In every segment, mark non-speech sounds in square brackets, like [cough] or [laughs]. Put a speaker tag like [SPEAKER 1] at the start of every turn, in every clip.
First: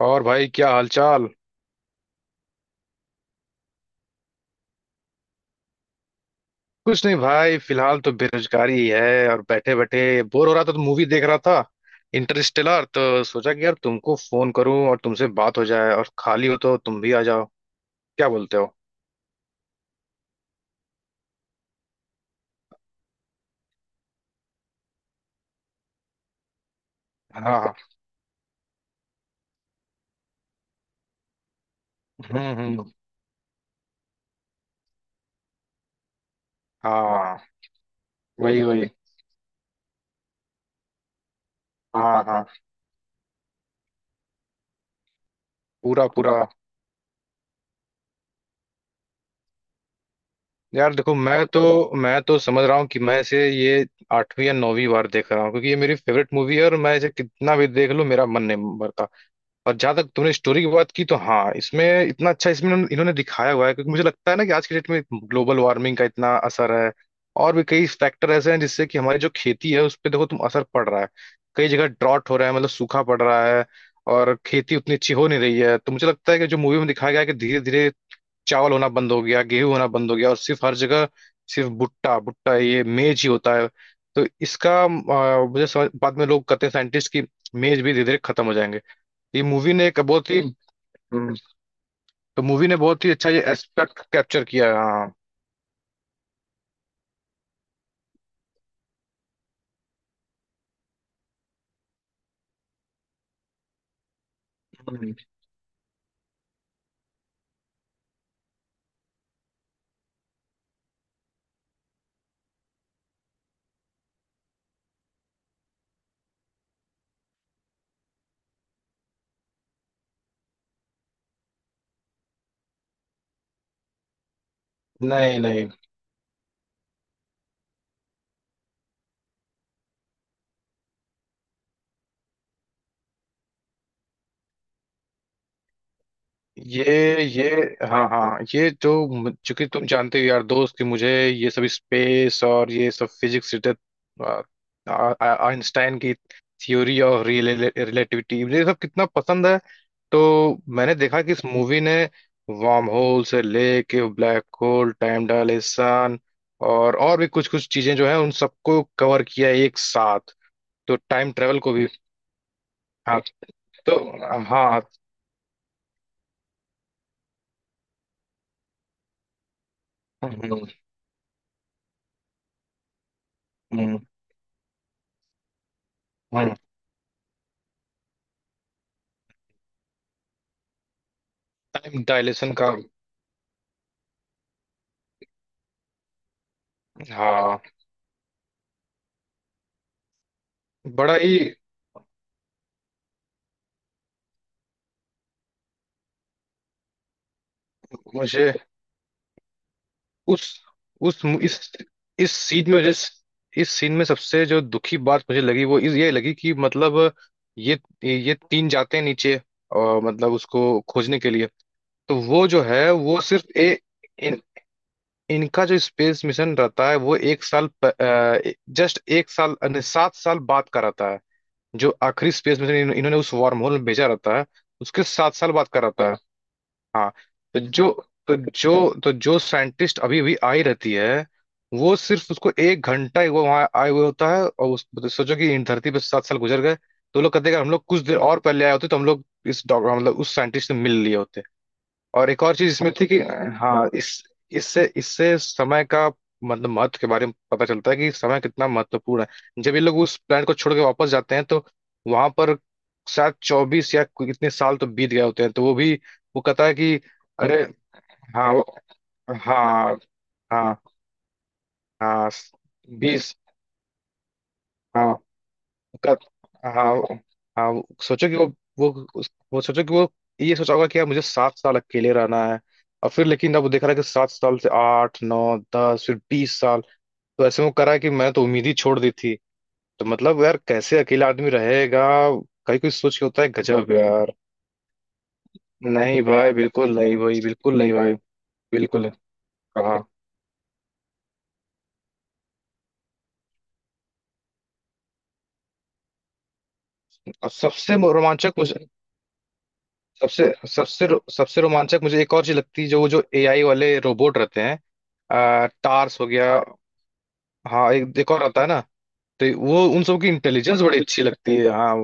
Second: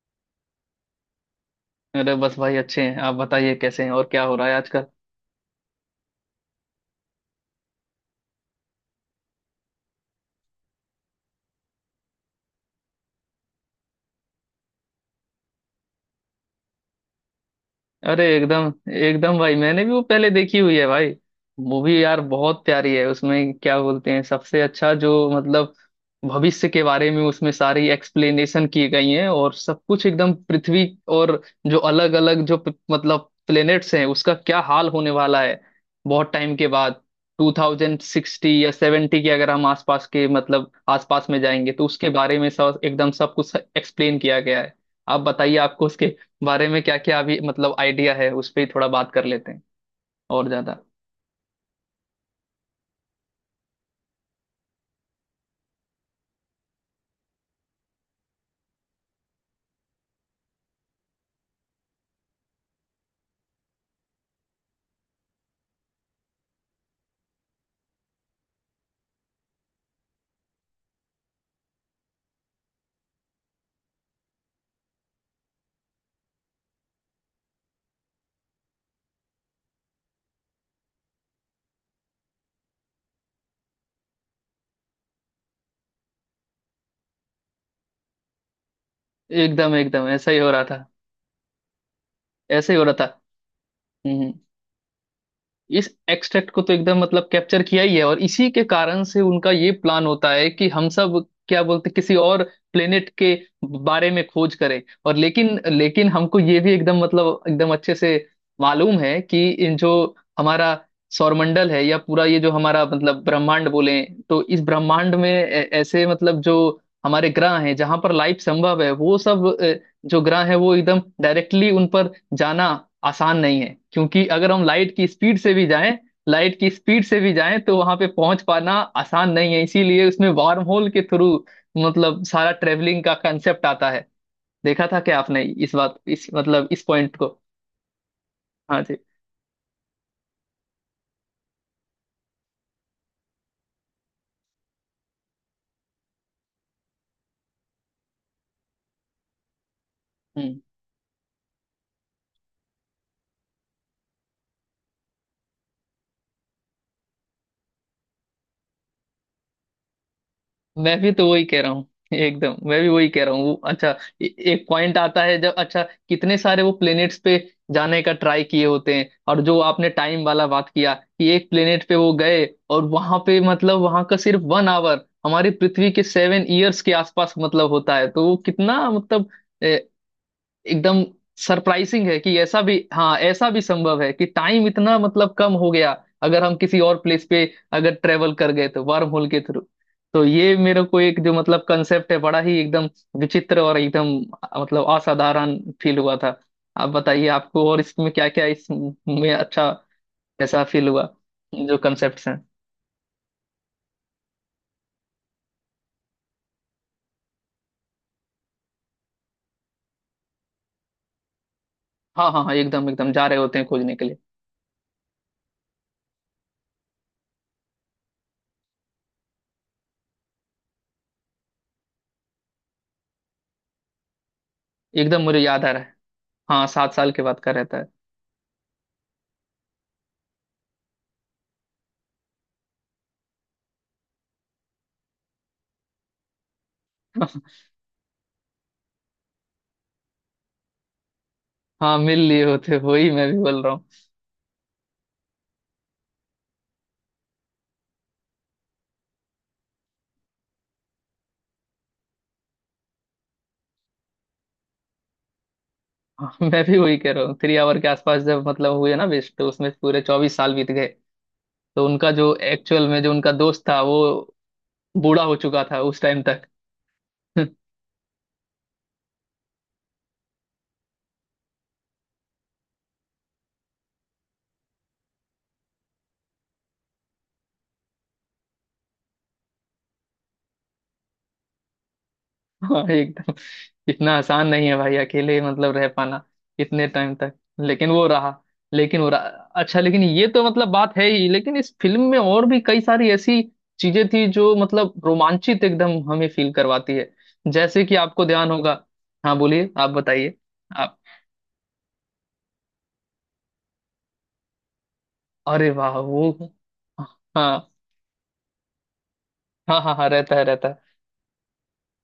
[SPEAKER 1] और भाई, क्या हालचाल?
[SPEAKER 2] अरे बस भाई अच्छे हैं। आप बताइए कैसे हैं और क्या हो रहा है आजकल।
[SPEAKER 1] कुछ नहीं भाई। फिलहाल तो बेरोजगारी ही है और बैठे बैठे बोर हो रहा था तो मूवी देख रहा था, इंटरस्टेलर। तो सोचा कि यार तुमको फोन करूं और तुमसे बात हो जाए, और खाली हो तो तुम भी आ जाओ।
[SPEAKER 2] अरे
[SPEAKER 1] क्या बोलते
[SPEAKER 2] एकदम
[SPEAKER 1] हो?
[SPEAKER 2] एकदम भाई, मैंने भी वो पहले देखी हुई है भाई। मूवी यार बहुत प्यारी है। उसमें क्या बोलते हैं सबसे अच्छा जो मतलब भविष्य के बारे में
[SPEAKER 1] हाँ,
[SPEAKER 2] उसमें
[SPEAKER 1] हाँ।
[SPEAKER 2] सारी एक्सप्लेनेशन की गई है और सब कुछ एकदम पृथ्वी और जो अलग अलग जो
[SPEAKER 1] हम्म, हम्म।
[SPEAKER 2] प्लेनेट्स हैं उसका क्या हाल होने वाला है बहुत टाइम के बाद।
[SPEAKER 1] हाँ।
[SPEAKER 2] 2060
[SPEAKER 1] वही,
[SPEAKER 2] या
[SPEAKER 1] वही।
[SPEAKER 2] 70 के अगर हम आसपास के आसपास में जाएंगे तो उसके
[SPEAKER 1] हाँ,
[SPEAKER 2] बारे
[SPEAKER 1] हाँ।
[SPEAKER 2] में सब एकदम सब कुछ एक्सप्लेन किया गया है। आप बताइए आपको
[SPEAKER 1] पूरा
[SPEAKER 2] उसके
[SPEAKER 1] पूरा।
[SPEAKER 2] बारे में क्या क्या अभी आइडिया है, उस पर ही थोड़ा बात कर लेते हैं और ज्यादा।
[SPEAKER 1] यार देखो, मैं तो समझ रहा हूँ कि मैं इसे ये आठवीं या नौवीं बार देख रहा हूँ क्योंकि ये मेरी फेवरेट मूवी है और मैं इसे कितना भी देख लूं मेरा मन नहीं भरता। और जहां तक तुमने स्टोरी की बात की, तो हाँ, इसमें इतना अच्छा, इसमें इन्होंने इन्होंने दिखाया हुआ है, क्योंकि मुझे लगता है ना कि आज के डेट में ग्लोबल वार्मिंग का इतना असर है। और भी कई फैक्टर ऐसे हैं जिससे कि हमारी जो खेती है उस पर, देखो तुम, असर पड़ रहा है। कई जगह ड्रॉट हो रहा है, मतलब सूखा पड़ रहा है और खेती उतनी अच्छी हो नहीं रही है। तो मुझे लगता है कि जो मूवी में दिखाया गया है कि धीरे धीरे चावल होना बंद हो गया, गेहूं होना बंद हो गया और सिर्फ हर जगह सिर्फ भुट्टा भुट्टा, ये मेज ही होता है। तो इसका मुझे समझ बाद में लोग कहते हैं साइंटिस्ट की मेज भी धीरे धीरे खत्म हो जाएंगे। ये मूवी
[SPEAKER 2] एकदम
[SPEAKER 1] ने एक
[SPEAKER 2] एकदम ऐसा
[SPEAKER 1] बहुत
[SPEAKER 2] ही
[SPEAKER 1] ही
[SPEAKER 2] हो रहा था।
[SPEAKER 1] तो मूवी
[SPEAKER 2] ऐसा
[SPEAKER 1] ने
[SPEAKER 2] ही हो रहा
[SPEAKER 1] बहुत
[SPEAKER 2] था।
[SPEAKER 1] ही अच्छा ये एस्पेक्ट
[SPEAKER 2] हम्म हम्म।
[SPEAKER 1] कैप्चर किया है, हाँ।
[SPEAKER 2] इस एक्सट्रैक्ट को तो एकदम कैप्चर किया ही है और इसी के कारण से उनका ये प्लान होता है कि हम सब क्या बोलते किसी और प्लेनेट के बारे में खोज करें। और लेकिन लेकिन हमको ये भी एकदम एकदम अच्छे से मालूम है कि इन जो हमारा सौरमंडल है या पूरा ये जो हमारा ब्रह्मांड बोले तो इस ब्रह्मांड में ऐसे जो हमारे ग्रह हैं जहां पर लाइफ संभव है वो सब जो ग्रह है वो एकदम डायरेक्टली उन पर जाना आसान नहीं है। क्योंकि अगर हम लाइट की स्पीड
[SPEAKER 1] नहीं,
[SPEAKER 2] से भी
[SPEAKER 1] नहीं।
[SPEAKER 2] जाएं, लाइट की स्पीड से भी जाएं तो वहां पे पहुंच पाना आसान नहीं है। इसीलिए उसमें वार्म होल के थ्रू सारा ट्रेवलिंग का कंसेप्ट आता है। देखा था क्या आपने इस बात इस इस पॉइंट
[SPEAKER 1] ये
[SPEAKER 2] को?
[SPEAKER 1] ये हाँ, हाँ।
[SPEAKER 2] हाँ
[SPEAKER 1] चूंकि तुम जानते हो यार दोस्त कि मुझे ये सब स्पेस और ये सब फिजिक्स रिलेटेड, आइंस्टाइन की थ्योरी और रिलेटिविटी, मुझे ये सब कितना पसंद है। तो
[SPEAKER 2] जी।
[SPEAKER 1] मैंने देखा कि इस मूवी ने वार्म होल से लेके ब्लैक होल, टाइम डायलेशन और भी कुछ कुछ चीजें जो है उन सबको कवर किया है एक साथ। तो
[SPEAKER 2] मैं भी तो
[SPEAKER 1] टाइम
[SPEAKER 2] वही
[SPEAKER 1] ट्रेवल
[SPEAKER 2] कह रहा
[SPEAKER 1] को भी।
[SPEAKER 2] हूँ एकदम, मैं भी वही
[SPEAKER 1] हाँ।
[SPEAKER 2] कह रहा हूँ। अच्छा,
[SPEAKER 1] तो
[SPEAKER 2] एक
[SPEAKER 1] हाँ।
[SPEAKER 2] पॉइंट आता है जब अच्छा कितने सारे वो प्लेनेट्स पे जाने का ट्राई किए होते हैं, और जो आपने टाइम वाला
[SPEAKER 1] हम्म,
[SPEAKER 2] बात किया कि एक प्लेनेट पे वो गए और वहां पे
[SPEAKER 1] हम्म,
[SPEAKER 2] वहां का सिर्फ 1 आवर हमारी पृथ्वी के सेवन
[SPEAKER 1] हम्म।
[SPEAKER 2] ईयर्स के आसपास होता है, तो वो कितना एकदम
[SPEAKER 1] टाइम
[SPEAKER 2] सरप्राइजिंग है कि
[SPEAKER 1] डायलेशन
[SPEAKER 2] ऐसा
[SPEAKER 1] का।
[SPEAKER 2] भी, हाँ, ऐसा भी संभव है कि टाइम इतना कम हो गया अगर हम किसी और प्लेस पे
[SPEAKER 1] हाँ।
[SPEAKER 2] अगर ट्रेवल कर गए तो वर्म होल के थ्रू। तो ये मेरे को
[SPEAKER 1] बड़ा
[SPEAKER 2] एक जो
[SPEAKER 1] ही।
[SPEAKER 2] कंसेप्ट है बड़ा ही एकदम विचित्र और एकदम असाधारण फील हुआ था। आप बताइए आपको और इसमें क्या क्या
[SPEAKER 1] मुझे
[SPEAKER 2] इसमें अच्छा
[SPEAKER 1] उस
[SPEAKER 2] ऐसा फील हुआ
[SPEAKER 1] उस
[SPEAKER 2] जो कंसेप्ट
[SPEAKER 1] इस
[SPEAKER 2] हैं।
[SPEAKER 1] सीन में जिस इस सीन में सबसे जो दुखी बात मुझे लगी, वो इस ये लगी कि मतलब ये ये तीन जाते हैं नीचे, और मतलब उसको खोजने के लिए। तो
[SPEAKER 2] हाँ हाँ
[SPEAKER 1] वो
[SPEAKER 2] हाँ,
[SPEAKER 1] जो
[SPEAKER 2] एकदम
[SPEAKER 1] है,
[SPEAKER 2] एकदम
[SPEAKER 1] वो
[SPEAKER 2] जा रहे
[SPEAKER 1] सिर्फ
[SPEAKER 2] होते हैं खोजने के लिए।
[SPEAKER 1] इन, इनका जो स्पेस मिशन रहता है वो एक साल, जस्ट एक साल नहीं, 7 साल बाद का रहता है। जो आखिरी स्पेस में से इन्होंने उस वार्म होल में भेजा रहता है, उसके
[SPEAKER 2] एकदम
[SPEAKER 1] सात
[SPEAKER 2] मुझे
[SPEAKER 1] साल
[SPEAKER 2] याद
[SPEAKER 1] बाद
[SPEAKER 2] आ
[SPEAKER 1] का
[SPEAKER 2] रहा है,
[SPEAKER 1] रहता है।
[SPEAKER 2] हाँ 7 साल
[SPEAKER 1] हाँ।
[SPEAKER 2] के बाद का
[SPEAKER 1] तो
[SPEAKER 2] रहता है।
[SPEAKER 1] जो तो तो जो साइंटिस्ट अभी भी आई रहती है, वो सिर्फ उसको एक घंटा ही वो वहां आए हुए होता है। और उस, तो सोचो कि इन धरती पे 7 साल गुजर गए, तो वो लोग
[SPEAKER 2] [laughs]
[SPEAKER 1] कहते हैं, अगर हम लोग कुछ देर और पहले आए होते तो हम लोग इस डॉक्टर, मतलब उस साइंटिस्ट से मिल लिए होते।
[SPEAKER 2] हाँ, मिल
[SPEAKER 1] और एक
[SPEAKER 2] लिए
[SPEAKER 1] और चीज
[SPEAKER 2] होते,
[SPEAKER 1] इसमें थी
[SPEAKER 2] वही
[SPEAKER 1] कि,
[SPEAKER 2] मैं भी बोल रहा हूँ।
[SPEAKER 1] हाँ, इस, इससे इससे समय का मतलब महत्व के बारे में पता चलता है कि समय कितना महत्वपूर्ण है। जब ये लोग उस प्लांट को छोड़ के वापस जाते हैं तो वहां पर शायद 24 या कोई इतने साल तो बीत गए होते हैं, तो वो भी
[SPEAKER 2] [laughs] हाँ,
[SPEAKER 1] वो
[SPEAKER 2] मैं
[SPEAKER 1] कहता है
[SPEAKER 2] भी
[SPEAKER 1] कि
[SPEAKER 2] वही कह रहा हूँ, थ्री
[SPEAKER 1] अरे।
[SPEAKER 2] आवर के आसपास जब
[SPEAKER 1] हाँ,
[SPEAKER 2] हुए ना वेस्ट, तो उसमें
[SPEAKER 1] हाँ,
[SPEAKER 2] पूरे 24 साल बीत
[SPEAKER 1] हाँ,
[SPEAKER 2] गए। तो उनका
[SPEAKER 1] हाँ।
[SPEAKER 2] जो एक्चुअल में जो उनका
[SPEAKER 1] बीस।
[SPEAKER 2] दोस्त था वो
[SPEAKER 1] हाँ।
[SPEAKER 2] बूढ़ा हो चुका था उस
[SPEAKER 1] का-
[SPEAKER 2] टाइम तक।
[SPEAKER 1] हाँ,
[SPEAKER 2] [laughs]
[SPEAKER 1] हाँ। सोचो कि वो ये सोचा होगा कि यार मुझे 7 साल अकेले रहना है। और फिर लेकिन अब वो देख रहा है कि 7 साल से 8, 9, 10 फिर 20 साल। तो ऐसे में करा है कि मैंने तो उम्मीद ही छोड़ दी थी। तो मतलब यार कैसे अकेला आदमी रहेगा? कहीं
[SPEAKER 2] हाँ,
[SPEAKER 1] कोई सोच के
[SPEAKER 2] एकदम।
[SPEAKER 1] होता है, गजब
[SPEAKER 2] इतना
[SPEAKER 1] यार।
[SPEAKER 2] आसान नहीं है भाई अकेले रह पाना
[SPEAKER 1] नहीं भाई,
[SPEAKER 2] इतने
[SPEAKER 1] बिल्कुल
[SPEAKER 2] टाइम
[SPEAKER 1] नहीं
[SPEAKER 2] तक।
[SPEAKER 1] भाई, बिल्कुल
[SPEAKER 2] लेकिन
[SPEAKER 1] नहीं
[SPEAKER 2] वो
[SPEAKER 1] भाई,
[SPEAKER 2] रहा। लेकिन
[SPEAKER 1] बिल्कुल
[SPEAKER 2] वो
[SPEAKER 1] नहीं।
[SPEAKER 2] रहा। अच्छा
[SPEAKER 1] हाँ।
[SPEAKER 2] लेकिन ये तो बात है ही, लेकिन इस फिल्म में और भी कई सारी ऐसी चीजें थी जो रोमांचित एकदम हमें फील करवाती है।
[SPEAKER 1] और
[SPEAKER 2] जैसे कि
[SPEAKER 1] सबसे
[SPEAKER 2] आपको ध्यान
[SPEAKER 1] रोमांचक
[SPEAKER 2] होगा,
[SPEAKER 1] मुझे,
[SPEAKER 2] हाँ बोलिए आप बताइए।
[SPEAKER 1] सबसे सबसे रो- सबसे रोमांचक मुझे एक और चीज लगती है, जो वो जो एआई वाले रोबोट रहते हैं।
[SPEAKER 2] अरे वाह
[SPEAKER 1] टार्स
[SPEAKER 2] वो,
[SPEAKER 1] हो गया।
[SPEAKER 2] हाँ
[SPEAKER 1] हाँ, एक एक और आता है ना। तो
[SPEAKER 2] हाँ
[SPEAKER 1] वो
[SPEAKER 2] हाँ,
[SPEAKER 1] उन
[SPEAKER 2] हाँ
[SPEAKER 1] सब की
[SPEAKER 2] रहता है रहता
[SPEAKER 1] इंटेलिजेंस
[SPEAKER 2] है।
[SPEAKER 1] बड़ी अच्छी लगती है, हाँ।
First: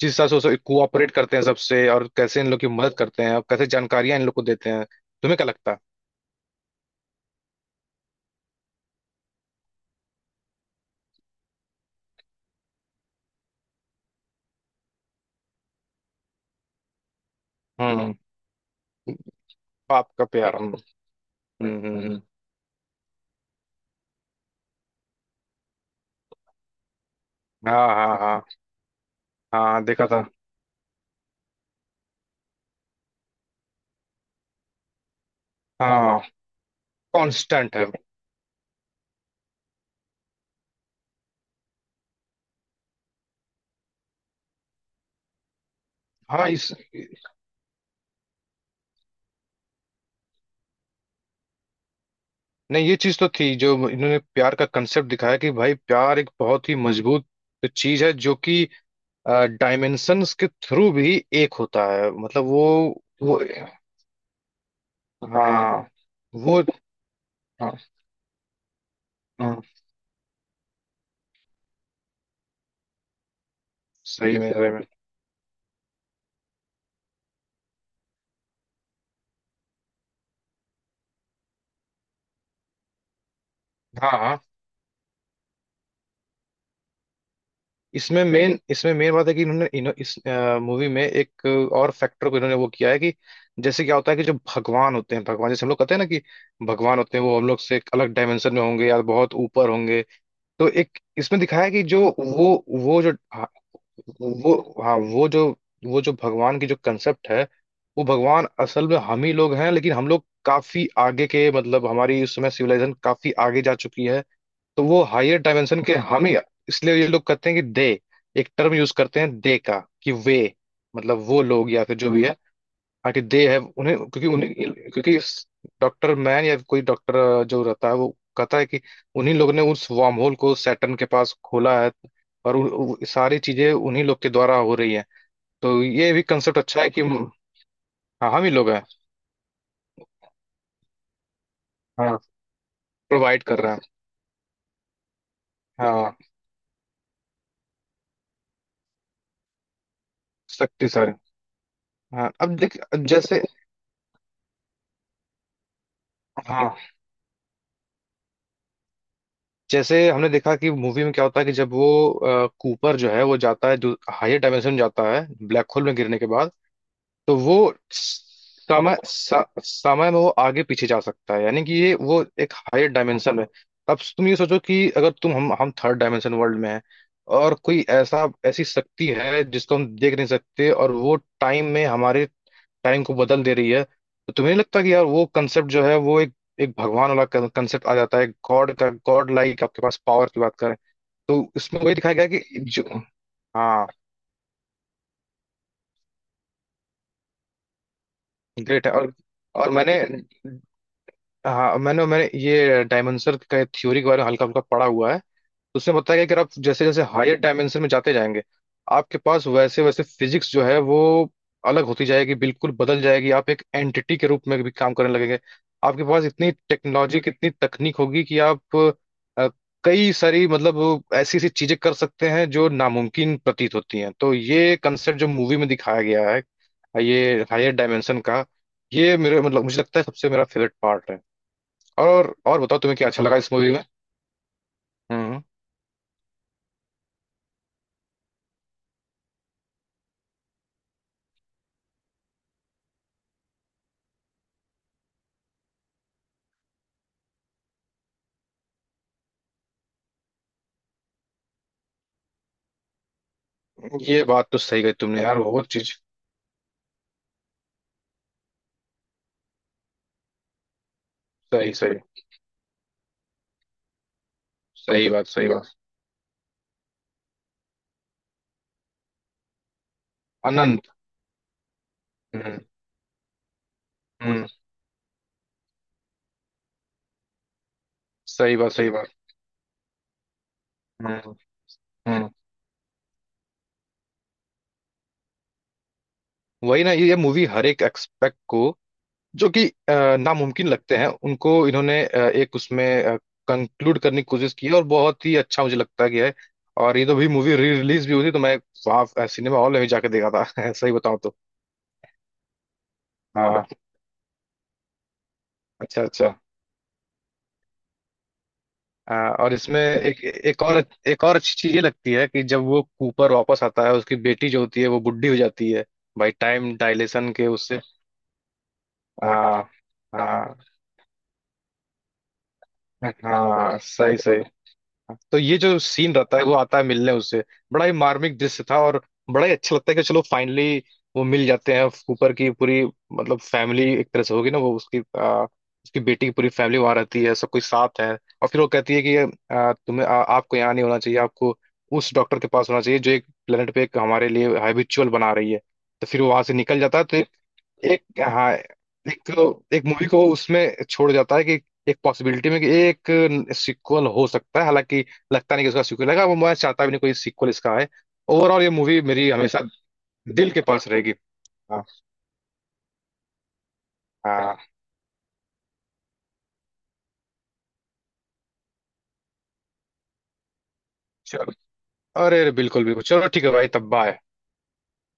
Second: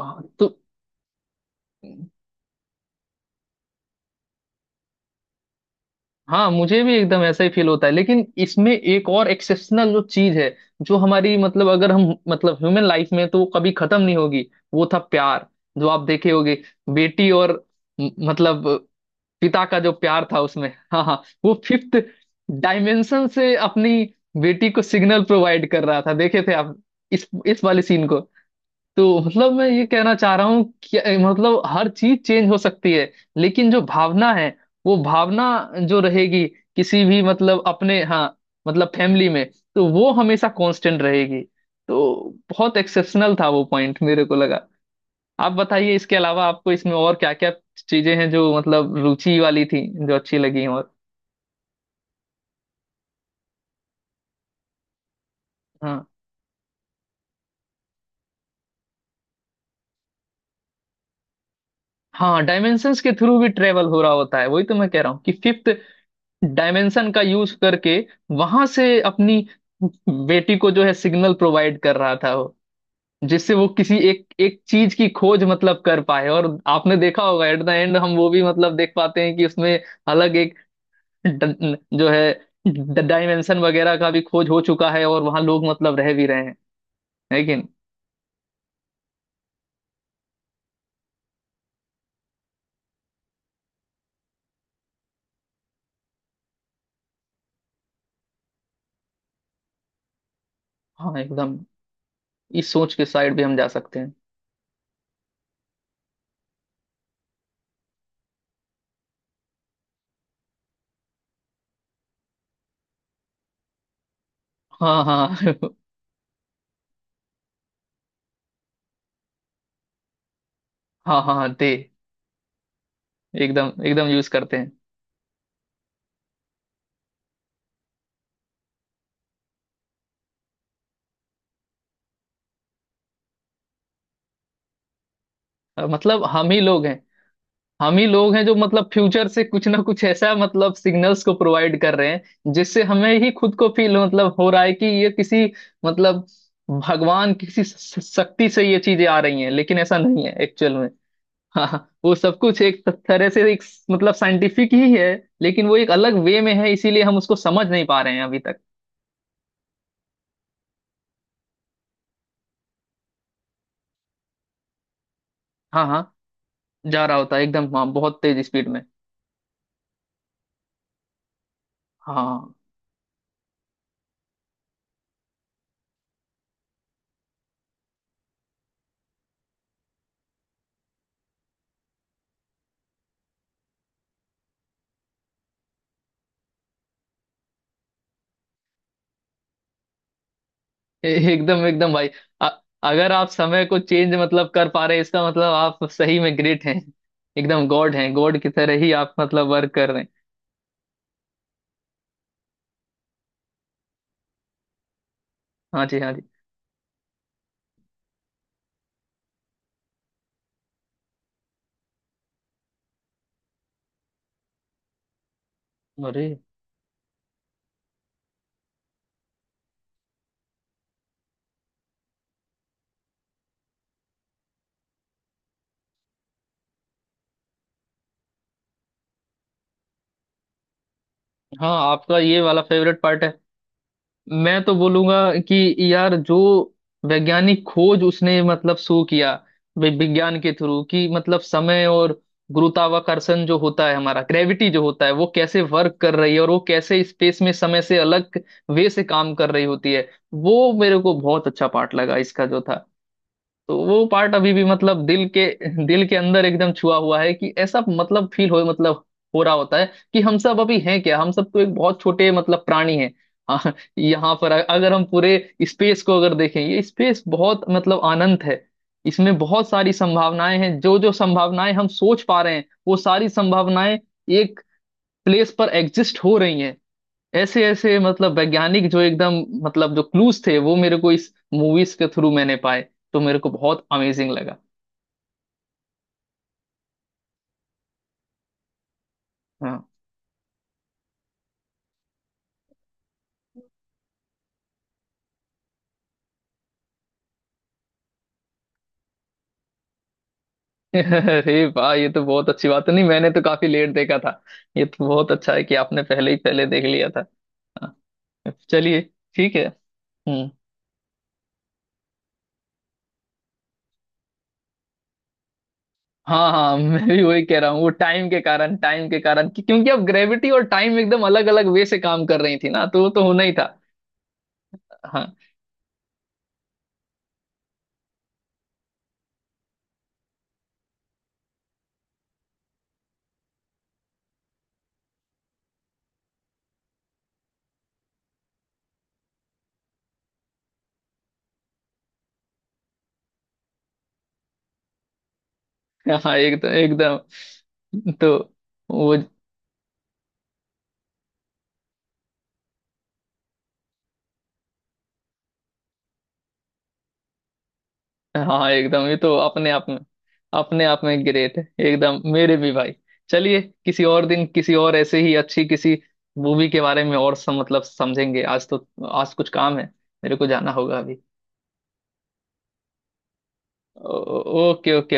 [SPEAKER 1] जिस हिसाब से वो सब
[SPEAKER 2] तो
[SPEAKER 1] कोऑपरेट करते हैं सबसे, और कैसे इन लोग की मदद करते हैं और कैसे जानकारियां इन लोग को देते हैं। तुम्हें क्या लगता है?
[SPEAKER 2] हाँ मुझे भी एकदम ऐसा ही फील होता है। लेकिन इसमें एक और एक्सेप्शनल जो चीज है जो हमारी अगर हम ह्यूमन लाइफ में तो वो कभी खत्म नहीं होगी, वो था प्यार। जो आप देखे होगे बेटी और म-
[SPEAKER 1] हम्म।
[SPEAKER 2] मतलब पिता का जो
[SPEAKER 1] बाप का
[SPEAKER 2] प्यार था
[SPEAKER 1] प्यार। हम
[SPEAKER 2] उसमें, हाँ हाँ वो
[SPEAKER 1] हम्म,
[SPEAKER 2] फिफ्थ डायमेंशन से अपनी बेटी को सिग्नल प्रोवाइड कर रहा था। देखे थे आप इस वाले
[SPEAKER 1] हाँ,
[SPEAKER 2] सीन
[SPEAKER 1] हाँ,
[SPEAKER 2] को?
[SPEAKER 1] हाँ।
[SPEAKER 2] तो मैं
[SPEAKER 1] हाँ,
[SPEAKER 2] ये
[SPEAKER 1] देखा
[SPEAKER 2] कहना
[SPEAKER 1] था।
[SPEAKER 2] चाह रहा हूँ कि हर चीज चेंज हो सकती है, लेकिन जो भावना है वो भावना जो
[SPEAKER 1] हाँ।
[SPEAKER 2] रहेगी किसी भी
[SPEAKER 1] कांस्टेंट है।
[SPEAKER 2] अपने, हाँ, फैमिली में, तो वो हमेशा कांस्टेंट रहेगी। तो बहुत एक्सेप्शनल था वो पॉइंट मेरे को लगा। आप बताइए इसके अलावा
[SPEAKER 1] हाँ,
[SPEAKER 2] आपको
[SPEAKER 1] इस
[SPEAKER 2] इसमें और क्या क्या चीजें हैं जो रुचि वाली थी, जो अच्छी लगी और
[SPEAKER 1] नहीं, ये चीज तो थी जो इन्होंने प्यार का कंसेप्ट दिखाया, कि भाई
[SPEAKER 2] हाँ
[SPEAKER 1] प्यार एक बहुत ही मजबूत चीज है जो कि डायमेंशंस के थ्रू भी एक होता है,
[SPEAKER 2] हाँ।
[SPEAKER 1] मतलब वो।
[SPEAKER 2] डायमेंशंस के थ्रू
[SPEAKER 1] वो।
[SPEAKER 2] भी ट्रेवल हो रहा होता है, वही तो मैं कह रहा हूँ कि फिफ्थ
[SPEAKER 1] हाँ। वो।
[SPEAKER 2] डायमेंशन का यूज
[SPEAKER 1] हाँ,
[SPEAKER 2] करके वहां से अपनी
[SPEAKER 1] हाँ,
[SPEAKER 2] बेटी को जो है सिग्नल प्रोवाइड कर रहा था वो, जिससे वो किसी एक
[SPEAKER 1] सही में,
[SPEAKER 2] एक
[SPEAKER 1] सही में।
[SPEAKER 2] चीज की खोज कर पाए। और आपने देखा होगा एट द एंड हम वो भी देख पाते हैं कि उसमें अलग एक जो है डायमेंशन वगैरह का
[SPEAKER 1] हाँ,
[SPEAKER 2] भी
[SPEAKER 1] हाँ।
[SPEAKER 2] खोज हो चुका है और वहां लोग रह भी रहे हैं लेकिन।
[SPEAKER 1] इसमें मेन, इसमें मेन बात है कि इन्होंने इस मूवी में एक और फैक्टर को इन्होंने वो किया है कि, जैसे क्या होता है कि जो भगवान होते हैं, भगवान, जैसे हम लोग कहते हैं ना कि भगवान होते हैं वो हम लोग से एक अलग डायमेंशन में होंगे या बहुत ऊपर होंगे। तो एक
[SPEAKER 2] हाँ
[SPEAKER 1] इसमें
[SPEAKER 2] एकदम,
[SPEAKER 1] दिखाया है कि जो
[SPEAKER 2] इस सोच
[SPEAKER 1] वो
[SPEAKER 2] के
[SPEAKER 1] जो
[SPEAKER 2] साइड भी
[SPEAKER 1] हाँ,
[SPEAKER 2] हम जा सकते हैं।
[SPEAKER 1] वो हाँ वो जो वो जो भगवान की जो कंसेप्ट है, वो भगवान असल में हम ही लोग हैं। लेकिन हम लोग काफी आगे के, मतलब हमारी उस समय सिविलाइजेशन काफी आगे जा चुकी है, तो वो
[SPEAKER 2] हाँ हाँ
[SPEAKER 1] हायर
[SPEAKER 2] [laughs]
[SPEAKER 1] डायमेंशन के हम ही। इसलिए ये लोग कहते हैं कि दे, एक टर्म यूज करते हैं दे का, कि वे, मतलब
[SPEAKER 2] हाँ हाँ
[SPEAKER 1] वो
[SPEAKER 2] हाँ,
[SPEAKER 1] लोग
[SPEAKER 2] दे
[SPEAKER 1] या फिर जो भी है, हाँ, कि दे है
[SPEAKER 2] एकदम
[SPEAKER 1] उन्हें,
[SPEAKER 2] एकदम
[SPEAKER 1] क्योंकि
[SPEAKER 2] यूज
[SPEAKER 1] उन्हें
[SPEAKER 2] करते हैं।
[SPEAKER 1] क्योंकि डॉक्टर मैन या कोई डॉक्टर जो रहता है वो कहता है कि उन्हीं लोग ने उस वार्म होल को सैटर्न के पास खोला है। और उ, उ, सारी चीजें उन्हीं लोग के द्वारा हो रही है। तो
[SPEAKER 2] अ,
[SPEAKER 1] ये भी
[SPEAKER 2] मतलब हम
[SPEAKER 1] कंसेप्ट
[SPEAKER 2] ही
[SPEAKER 1] अच्छा
[SPEAKER 2] लोग
[SPEAKER 1] है
[SPEAKER 2] हैं।
[SPEAKER 1] कि हाँ,
[SPEAKER 2] हम ही लोग
[SPEAKER 1] हम
[SPEAKER 2] हैं
[SPEAKER 1] ही
[SPEAKER 2] जो
[SPEAKER 1] लोग हैं।
[SPEAKER 2] फ्यूचर से कुछ ना कुछ ऐसा सिग्नल्स को प्रोवाइड कर रहे
[SPEAKER 1] हाँ,
[SPEAKER 2] हैं, जिससे हमें ही
[SPEAKER 1] प्रोवाइड
[SPEAKER 2] खुद
[SPEAKER 1] कर
[SPEAKER 2] को
[SPEAKER 1] रहे हैं।
[SPEAKER 2] फील हो रहा है कि ये किसी
[SPEAKER 1] हाँ।
[SPEAKER 2] मतलब भगवान किसी शक्ति से ये चीजें आ रही हैं, लेकिन ऐसा नहीं है एक्चुअल
[SPEAKER 1] शक्ति
[SPEAKER 2] में।
[SPEAKER 1] सर।
[SPEAKER 2] हाँ हाँ, वो
[SPEAKER 1] हाँ,
[SPEAKER 2] सब
[SPEAKER 1] अब
[SPEAKER 2] कुछ
[SPEAKER 1] देख,
[SPEAKER 2] एक
[SPEAKER 1] अब
[SPEAKER 2] तरह
[SPEAKER 1] जैसे,
[SPEAKER 2] से एक साइंटिफिक ही है, लेकिन वो एक अलग वे में है,
[SPEAKER 1] हाँ।
[SPEAKER 2] इसीलिए हम उसको समझ नहीं पा रहे हैं अभी तक।
[SPEAKER 1] जैसे हमने देखा कि मूवी में क्या होता है कि जब वो कूपर जो है वो जाता है, जो हायर डायमेंशन में जाता है ब्लैक होल
[SPEAKER 2] हाँ
[SPEAKER 1] में
[SPEAKER 2] हाँ,
[SPEAKER 1] गिरने के बाद,
[SPEAKER 2] जा रहा होता
[SPEAKER 1] तो
[SPEAKER 2] है
[SPEAKER 1] वो
[SPEAKER 2] एकदम हाँ बहुत तेज स्पीड में।
[SPEAKER 1] समय स, समय में वो आगे पीछे जा सकता है, यानी कि ये
[SPEAKER 2] हाँ
[SPEAKER 1] वो एक
[SPEAKER 2] हाँ।
[SPEAKER 1] हायर डायमेंशन है। अब तुम ये सोचो कि अगर तुम हम थर्ड डायमेंशन वर्ल्ड में हैं, और कोई ऐसा, ऐसी शक्ति है जिसको हम देख नहीं सकते और वो टाइम में हमारे टाइम को बदल दे रही है, तो तुम्हें नहीं लगता कि यार वो कंसेप्ट जो है वो एक, एक भगवान वाला कंसेप्ट आ जाता है? गॉड का, गॉड लाइक आपके पास पावर की बात करें। तो
[SPEAKER 2] एकदम
[SPEAKER 1] इसमें
[SPEAKER 2] एकदम
[SPEAKER 1] वही
[SPEAKER 2] भाई।
[SPEAKER 1] दिखाया गया है
[SPEAKER 2] अ-
[SPEAKER 1] कि जो,
[SPEAKER 2] अगर आप समय को
[SPEAKER 1] हाँ,
[SPEAKER 2] चेंज कर पा रहे हैं, इसका मतलब आप सही में ग्रेट हैं। एकदम गॉड हैं, गॉड की तरह
[SPEAKER 1] ग्रेट
[SPEAKER 2] ही
[SPEAKER 1] है। और
[SPEAKER 2] आप
[SPEAKER 1] और
[SPEAKER 2] वर्क कर
[SPEAKER 1] मैंने,
[SPEAKER 2] रहे हैं।
[SPEAKER 1] हाँ, मैंने मैंने ये डायमेंशन का थ्योरी के बारे में हल्का हल्का पढ़ा हुआ है।
[SPEAKER 2] हाँ
[SPEAKER 1] उसमें
[SPEAKER 2] जी हाँ
[SPEAKER 1] बताया
[SPEAKER 2] जी।
[SPEAKER 1] गया कि अगर आप जैसे जैसे हायर डायमेंशन में जाते जाएंगे, आपके पास वैसे वैसे फिजिक्स जो है वो अलग होती जाएगी, बिल्कुल बदल जाएगी। आप एक एंटिटी के रूप में भी काम करने लगेंगे। आपके
[SPEAKER 2] अरे
[SPEAKER 1] पास इतनी टेक्नोलॉजी, कितनी तकनीक होगी कि आप अ, कई सारी, मतलब ऐसी ऐसी चीजें कर सकते हैं जो नामुमकिन प्रतीत होती हैं। तो ये कंसेप्ट जो मूवी में दिखाया गया है, ये हायर डायमेंशन का, ये मेरे, मतलब मुझे लगता है सबसे मेरा फेवरेट पार्ट है।
[SPEAKER 2] हाँ, आपका ये
[SPEAKER 1] और
[SPEAKER 2] वाला
[SPEAKER 1] बताओ, तुम्हें
[SPEAKER 2] फेवरेट
[SPEAKER 1] क्या
[SPEAKER 2] पार्ट
[SPEAKER 1] अच्छा
[SPEAKER 2] है।
[SPEAKER 1] लगा इस मूवी में?
[SPEAKER 2] मैं तो बोलूंगा
[SPEAKER 1] हम्म।
[SPEAKER 2] कि यार जो वैज्ञानिक खोज उसने शो किया विज्ञान के थ्रू, कि समय और गुरुत्वाकर्षण जो होता है हमारा ग्रेविटी जो होता है वो कैसे वर्क कर रही है और वो कैसे स्पेस में समय से अलग वे से काम कर रही होती है, वो मेरे को बहुत अच्छा पार्ट लगा इसका जो था। तो वो
[SPEAKER 1] ये
[SPEAKER 2] पार्ट
[SPEAKER 1] बात
[SPEAKER 2] अभी
[SPEAKER 1] तो
[SPEAKER 2] भी
[SPEAKER 1] सही गई तुमने, यार बहुत चीज।
[SPEAKER 2] दिल के अंदर एकदम छुआ हुआ है, कि ऐसा फील हो हो रहा होता है कि हम सब अभी हैं क्या, हम सब तो
[SPEAKER 1] सही,
[SPEAKER 2] एक
[SPEAKER 1] सही।
[SPEAKER 2] बहुत छोटे प्राणी हैं। हाँ, यहाँ पर अगर हम
[SPEAKER 1] सही बात,
[SPEAKER 2] पूरे
[SPEAKER 1] सही बात।
[SPEAKER 2] स्पेस को अगर देखें ये स्पेस बहुत अनंत है। इसमें बहुत सारी संभावनाएं हैं,
[SPEAKER 1] अनंत।
[SPEAKER 2] जो जो संभावनाएं हम सोच पा रहे
[SPEAKER 1] हम्म,
[SPEAKER 2] हैं वो सारी संभावनाएं
[SPEAKER 1] हम्म।
[SPEAKER 2] एक प्लेस पर एग्जिस्ट हो रही हैं। ऐसे ऐसे
[SPEAKER 1] सही बात,
[SPEAKER 2] वैज्ञानिक
[SPEAKER 1] सही
[SPEAKER 2] जो
[SPEAKER 1] बात।
[SPEAKER 2] एकदम जो क्लूज थे वो मेरे को इस
[SPEAKER 1] हम्म,
[SPEAKER 2] मूवीज के
[SPEAKER 1] हम्म।
[SPEAKER 2] थ्रू मैंने पाए। तो मेरे को बहुत अमेजिंग लगा।
[SPEAKER 1] वही ना, ये मूवी हर एक एक्सपेक्ट को, जो कि
[SPEAKER 2] हाँ।
[SPEAKER 1] नामुमकिन लगते हैं, उनको इन्होंने एक उसमें कंक्लूड करने की कोशिश की है, और बहुत ही अच्छा मुझे लगता गया है। और ये तो भी मूवी री रिलीज भी हुई थी, तो मैं वहाँ सिनेमा हॉल में भी जाके देखा था, [laughs] सही
[SPEAKER 2] [laughs]
[SPEAKER 1] बताऊं तो।
[SPEAKER 2] अरे वाह, ये तो बहुत अच्छी बात है। नहीं, मैंने तो
[SPEAKER 1] हाँ,
[SPEAKER 2] काफी लेट देखा था। ये तो बहुत अच्छा है कि आपने
[SPEAKER 1] अच्छा, अच्छा।
[SPEAKER 2] पहले ही पहले देख लिया था। हाँ, चलिए
[SPEAKER 1] आ, और
[SPEAKER 2] ठीक है।
[SPEAKER 1] इसमें एक
[SPEAKER 2] हम्म।
[SPEAKER 1] एक और अच्छी चीज ये लगती है कि जब वो कूपर वापस आता है, उसकी बेटी जो होती है वो बुढ़ी हो जाती है, भाई
[SPEAKER 2] हाँ हाँ,
[SPEAKER 1] टाइम
[SPEAKER 2] मैं भी
[SPEAKER 1] डायलेशन
[SPEAKER 2] वही
[SPEAKER 1] के
[SPEAKER 2] कह रहा हूँ,
[SPEAKER 1] उससे।
[SPEAKER 2] वो टाइम के कारण, टाइम के कारण कि
[SPEAKER 1] हाँ,
[SPEAKER 2] क्योंकि अब ग्रेविटी
[SPEAKER 1] हाँ,
[SPEAKER 2] और टाइम एकदम अलग अलग वे से काम कर रही थी ना, तो वो तो होना ही था।
[SPEAKER 1] हाँ, सही सही।
[SPEAKER 2] हाँ
[SPEAKER 1] तो ये जो सीन रहता है, वो आता है मिलने उससे, बड़ा ही मार्मिक दृश्य था। और बड़ा ही अच्छा लगता है कि चलो फाइनली वो मिल जाते हैं, कूपर की पूरी मतलब फैमिली एक तरह से होगी ना वो, उसकी उसकी बेटी की पूरी फैमिली वहां रहती है, सब कोई साथ है। और फिर वो कहती है कि आपको यहाँ नहीं होना चाहिए, आपको उस डॉक्टर के पास होना चाहिए जो एक प्लेनेट पे एक हमारे लिए हैबिचुअल बना रही है। तो फिर वो
[SPEAKER 2] हाँ
[SPEAKER 1] वहां से
[SPEAKER 2] एकदम
[SPEAKER 1] निकल जाता है। तो
[SPEAKER 2] एकदम।
[SPEAKER 1] एक,
[SPEAKER 2] तो
[SPEAKER 1] हाँ,
[SPEAKER 2] वो,
[SPEAKER 1] एक, एक मूवी को उसमें छोड़ जाता है कि एक पॉसिबिलिटी में कि एक सीक्वल हो सकता है। हालांकि लगता नहीं कि उसका सीक्वल है, वो मैं चाहता भी नहीं कोई सीक्वल इसका है। ओवरऑल
[SPEAKER 2] हाँ
[SPEAKER 1] ये मूवी
[SPEAKER 2] एकदम। ये
[SPEAKER 1] मेरी
[SPEAKER 2] तो
[SPEAKER 1] हमेशा दिल के
[SPEAKER 2] अपने
[SPEAKER 1] पास
[SPEAKER 2] आप
[SPEAKER 1] रहेगी।
[SPEAKER 2] में ग्रेट है
[SPEAKER 1] हाँ,
[SPEAKER 2] एकदम मेरे भी भाई। चलिए किसी और दिन
[SPEAKER 1] हाँ।
[SPEAKER 2] किसी और ऐसे ही अच्छी किसी मूवी के बारे में और सम समझेंगे। आज तो आज कुछ काम है, मेरे को जाना होगा अभी।
[SPEAKER 1] चलो। अरे, अरे, बिल्कुल, बिल्कुल। चलो ठीक है भाई, तब बाय।
[SPEAKER 2] Okay okay.